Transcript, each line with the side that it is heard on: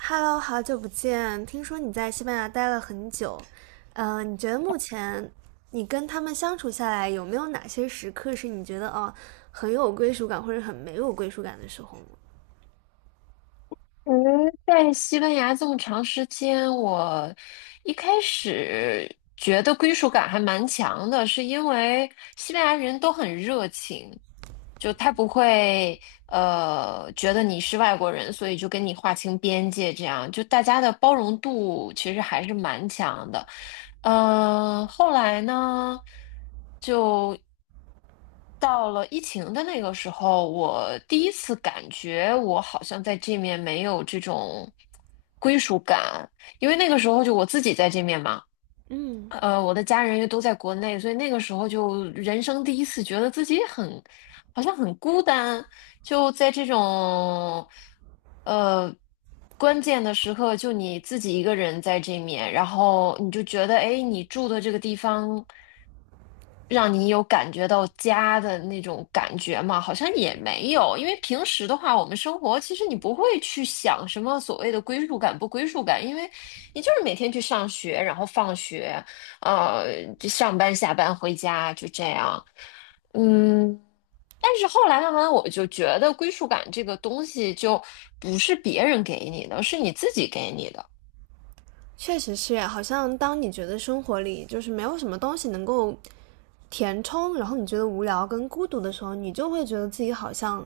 right: Hello，好久不见！听说你在西班牙待了很久，你觉得目前你跟他们相处下来，有没有哪些时刻是你觉得哦很有归属感，或者很没有归属感的时候呢？
left: 嗯，在西班牙这么长时间，我一开始觉得归属感还蛮强的，是因为西班牙人都很热情，就他不会觉得你是外国人，所以就跟你划清边界，这样就大家的包容度其实还是蛮强的。嗯，后来呢，就到了疫情的那个时候，我第一次感觉我好像在这面没有这种归属感，因为那个时候就我自己在这面嘛。
right: 嗯，
left: 我的家人又都在国内，所以那个时候就人生第一次觉得自己很，好像很孤单，就在这种，呃，关键的时刻，就你自己一个人在这面，然后你就觉得，哎，你住的这个地方，让你有感觉到家的那种感觉吗？好像也没有，因为平时的话，我们生活其实你不会去想什么所谓的归属感不归属感，因为你就是每天去上学，然后放学。就上班、下班、回家，就这样。嗯，但是后来慢慢我就觉得归属感这个东西就不是别人给你的，是你自己给你的。
right: 确实是，好像当你觉得生活里就是没有什么东西能够填充，然后你觉得无聊跟孤独的时候，你就会觉得自己好像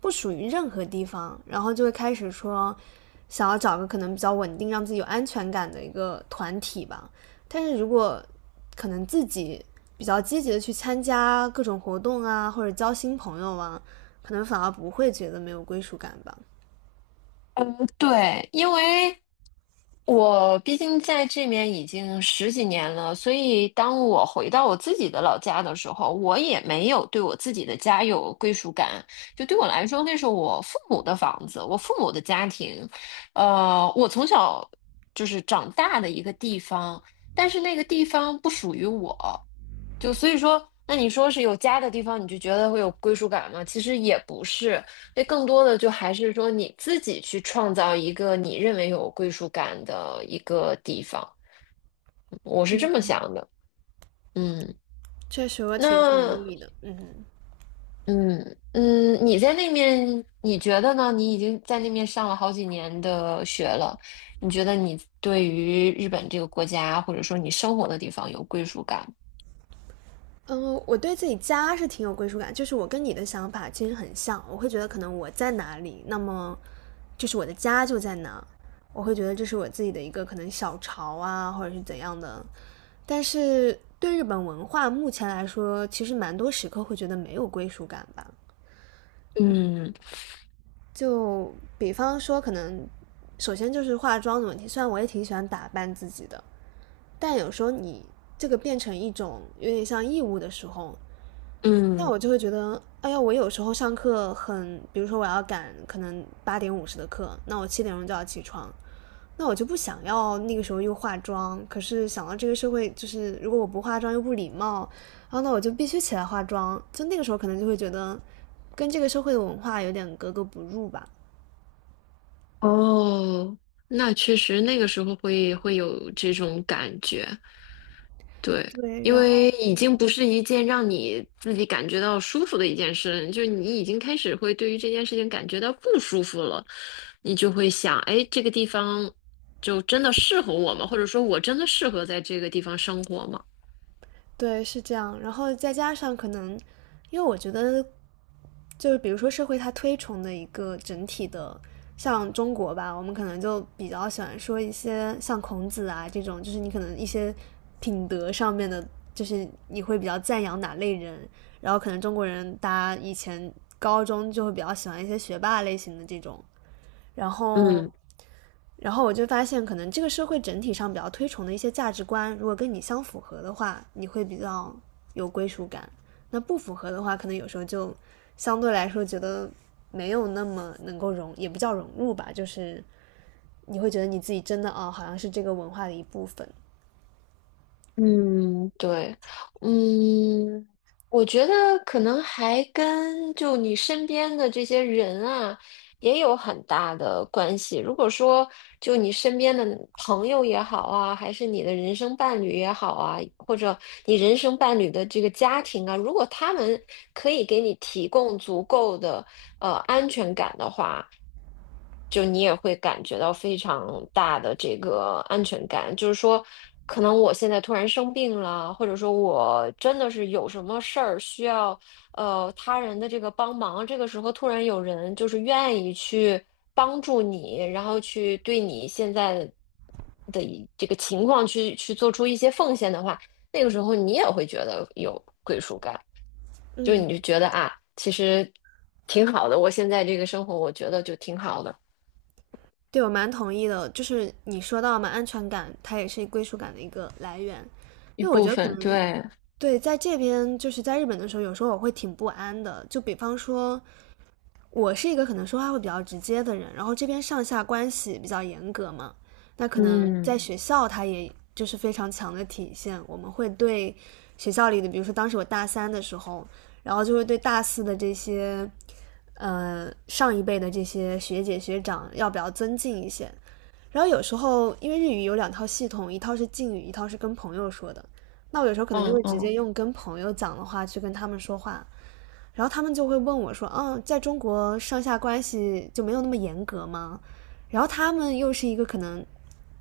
right: 不属于任何地方，然后就会开始说想要找个可能比较稳定、让自己有安全感的一个团体吧。但是如果可能自己比较积极的去参加各种活动啊，或者交新朋友啊，可能反而不会觉得没有归属感吧。
left: 对，因为我毕竟在这边已经十几年了，所以当我回到我自己的老家的时候，我也没有对我自己的家有归属感。就对我来说，那是我父母的房子，我父母的家庭，我从小就是长大的一个地方，但是那个地方不属于我，就所以说，那你说是有家的地方，你就觉得会有归属感吗？其实也不是，那更多的就还是说你自己去创造一个你认为有归属感的一个地方。我是这么想的，嗯，
right: 确实，我挺同
left: 那
right: 意的。嗯。
left: 嗯嗯，你在那面，你觉得呢？你已经在那面上了好几年的学了，你觉得你对于日本这个国家，或者说你生活的地方有归属感吗？
right: 嗯，我对自己家是挺有归属感，就是我跟你的想法其实很像。我会觉得可能我在哪里，那么就是我的家就在哪。我会觉得这是我自己的一个可能小巢啊，或者是怎样的。但是对日本文化目前来说，其实蛮多时刻会觉得没有归属感吧。
left: 嗯
right: 就比方说，可能首先就是化妆的问题，虽然我也挺喜欢打扮自己的，但有时候你这个变成一种有点像义务的时候，那
left: 嗯。
right: 我就会觉得，哎呀，我有时候上课很，比如说我要赶可能8:50的课，那我7点钟就要起床，那我就不想要那个时候又化妆。可是想到这个社会，就是如果我不化妆又不礼貌，然后那我就必须起来化妆。就那个时候可能就会觉得，跟这个社会的文化有点格格不入吧。
left: 哦，那确实那个时候会有这种感觉，对，
right: 对，
left: 因
right: 然后
left: 为已经不是一件让你自己感觉到舒服的一件事，就是你已经开始会对于这件事情感觉到不舒服了，你就会想，哎，这个地方就真的适合我吗？或者说我真的适合在这个地方生活吗？
right: 对是这样，然后再加上可能，因为我觉得就是比如说社会它推崇的一个整体的，像中国吧，我们可能就比较喜欢说一些像孔子啊这种，就是你可能一些品德上面的，就是你会比较赞扬哪类人，然后可能中国人大家以前高中就会比较喜欢一些学霸类型的这种，然后
left: 嗯。
right: 然后我就发现，可能这个社会整体上比较推崇的一些价值观，如果跟你相符合的话，你会比较有归属感；那不符合的话，可能有时候就相对来说觉得没有那么能够融，也不叫融入吧，就是你会觉得你自己真的啊哦，好像是这个文化的一部分。
left: 嗯，对，嗯，我觉得可能还跟就你身边的这些人啊，也有很大的关系。如果说就你身边的朋友也好啊，还是你的人生伴侣也好啊，或者你人生伴侣的这个家庭啊，如果他们可以给你提供足够的安全感的话，就你也会感觉到非常大的这个安全感，就是说，可能我现在突然生病了，或者说我真的是有什么事儿需要他人的这个帮忙，这个时候突然有人就是愿意去帮助你，然后去对你现在的一这个情况去做出一些奉献的话，那个时候你也会觉得有归属感。就是
right: 嗯，
left: 你就觉得啊，其实挺好的，我现在这个生活，我觉得就挺好的。
right: 对我蛮同意的，就是你说到嘛，安全感它也是归属感的一个来源，
left: 一
right: 因为我
left: 部
right: 觉得可
left: 分，
right: 能
left: 对，
right: 对在这边就是在日本的时候，有时候我会挺不安的，就比方说。我是一个可能说话会比较直接的人，然后这边上下关系比较严格嘛，那可能在
left: 嗯
right: 学校它也就是非常强的体现。我们会对学校里的，比如说当时我大三的时候，然后就会对大四的这些上一辈的这些学姐学长要比较尊敬一些。然后有时候因为日语有两套系统，一套是敬语，一套是跟朋友说的。那我有时候可能就
left: 嗯
right: 会直接
left: 嗯
right: 用跟朋友讲的话去跟他们说话，然后他们就会问我说：“嗯，在中国上下关系就没有那么严格吗？”然后他们又是一个可能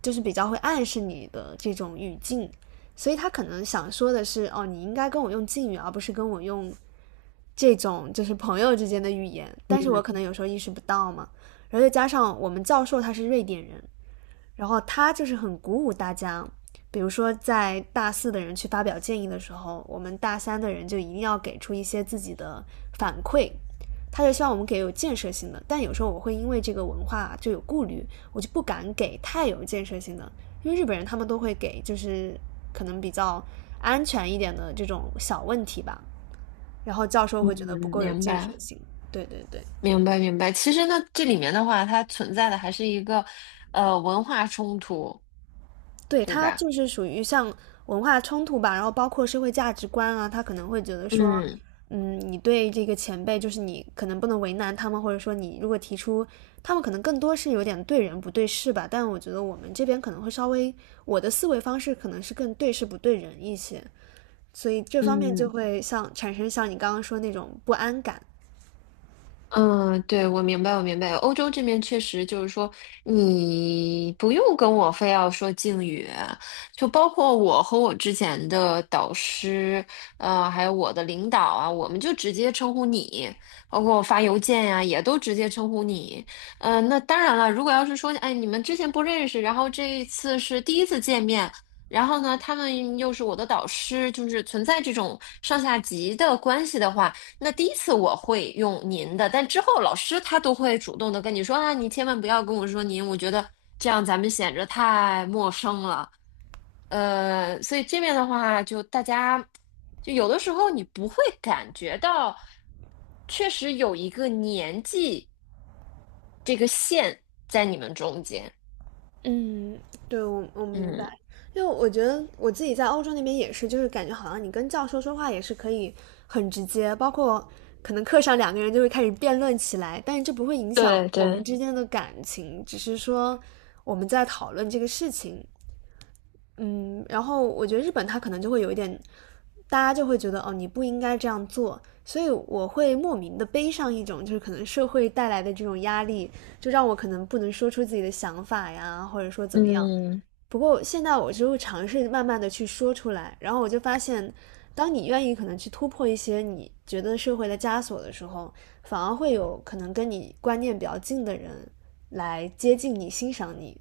right: 就是比较会暗示你的这种语境，所以他可能想说的是：“哦，你应该跟我用敬语，而不是跟我用这种就是朋友之间的语言。”但是我可能有时候意识不到嘛。然后再加上我们教授他是瑞典人，然后他就是很鼓舞大家，比如说在大四的人去发表建议的时候，我们大三的人就一定要给出一些自己的反馈。他就希望我们给有建设性的，但有时候我会因为这个文化就有顾虑，我就不敢给太有建设性的，因为日本人他们都会给就是可能比较安全一点的这种小问题吧，然后教授
left: 嗯，
right: 会觉得不够有
left: 明
right: 建设
left: 白
right: 性。对对对，
left: 明白明白。其实呢，这里面的话，它存在的还是一个文化冲突，
right: 对，
left: 对
right: 他
left: 吧？
right: 就是属于像文化冲突吧，然后包括社会价值观啊，他可能会觉得说，
left: 嗯
right: 嗯，你对这个前辈，就是你可能不能为难他们，或者说你如果提出，他们可能更多是有点对人不对事吧，但我觉得我们这边可能会稍微，我的思维方式可能是更对事不对人一些，所以这方面就
left: 嗯。
right: 会像产生像你刚刚说那种不安感。
left: 嗯，对，我明白，我明白。欧洲这边确实就是说，你不用跟我非要说敬语，就包括我和我之前的导师，还有我的领导啊，我们就直接称呼你，包括我发邮件呀、也都直接称呼你。嗯，那当然了，如果要是说，哎，你们之前不认识，然后这一次是第一次见面。然后呢，他们又是我的导师，就是存在这种上下级的关系的话，那第一次我会用您的，但之后老师他都会主动的跟你说啊，你千万不要跟我说您，我觉得这样咱们显着太陌生了。所以这边的话，就大家就有的时候你不会感觉到，确实有一个年纪这个线在你们中间。
right: 嗯，对，我明
left: 嗯，
right: 白，因为我觉得我自己在欧洲那边也是，就是感觉好像你跟教授说话也是可以很直接，包括可能课上两个人就会开始辩论起来，但是这不会影响
left: 对
right: 我们
left: 对，
right: 之间的感情，只是说我们在讨论这个事情，嗯，然后我觉得日本它可能就会有一点，大家就会觉得哦，你不应该这样做，所以我会莫名的背上一种就是可能社会带来的这种压力，就让我可能不能说出自己的想法呀，或者说怎么样。
left: 嗯。
right: 不过现在我就会尝试慢慢的去说出来，然后我就发现，当你愿意可能去突破一些你觉得社会的枷锁的时候，反而会有可能跟你观念比较近的人来接近你、欣赏你，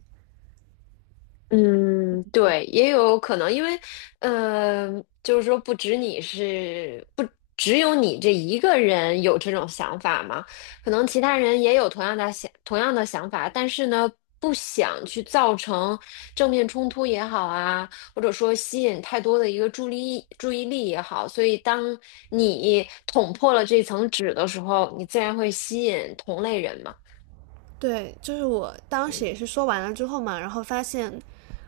left: 嗯，对，也有可能，因为，呃，就是说，不止你是不只有你这一个人有这种想法嘛，可能其他人也有同样的想法，但是呢，不想去造成正面冲突也好啊，或者说吸引太多的一个注意力也好，所以当你捅破了这层纸的时候，你自然会吸引同类人嘛，
right: 对，就是我当时
left: 嗯
right: 也是说完了之后嘛，然后发现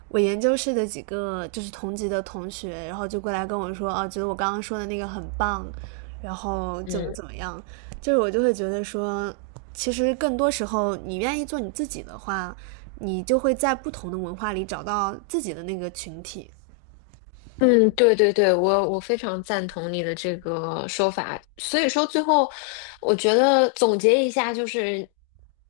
right: 我研究室的几个就是同级的同学，然后就过来跟我说，哦、啊，觉得我刚刚说的那个很棒，然后怎么
left: 嗯
right: 怎么样，就是我就会觉得说，其实更多时候你愿意做你自己的话，你就会在不同的文化里找到自己的那个群体。
left: 嗯，对对对，我非常赞同你的这个说法。所以说，最后我觉得总结一下，就是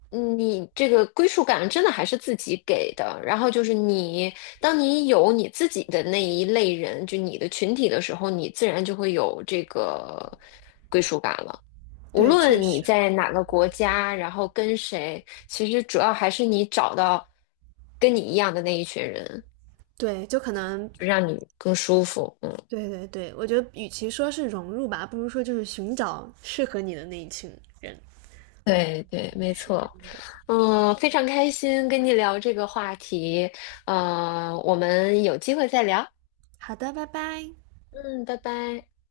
left: 你这个归属感真的还是自己给的。然后就是你，当你有你自己的那一类人，就你的群体的时候，你自然就会有这个归属感了。无
right: 对，确
left: 论你
right: 实，
left: 在哪个国家，然后跟谁，其实主要还是你找到跟你一样的那一群人，
right: 对，就可能，
left: 就让你更舒服。嗯。
right: 对对对，我觉得与其说是融入吧，不如说就是寻找适合你的那一群人。
left: 对对，没
right: 是的，
left: 错，嗯，非常开心跟你聊这个话题，我们有机会再聊，
right: 好的，拜拜。
left: 嗯，拜拜。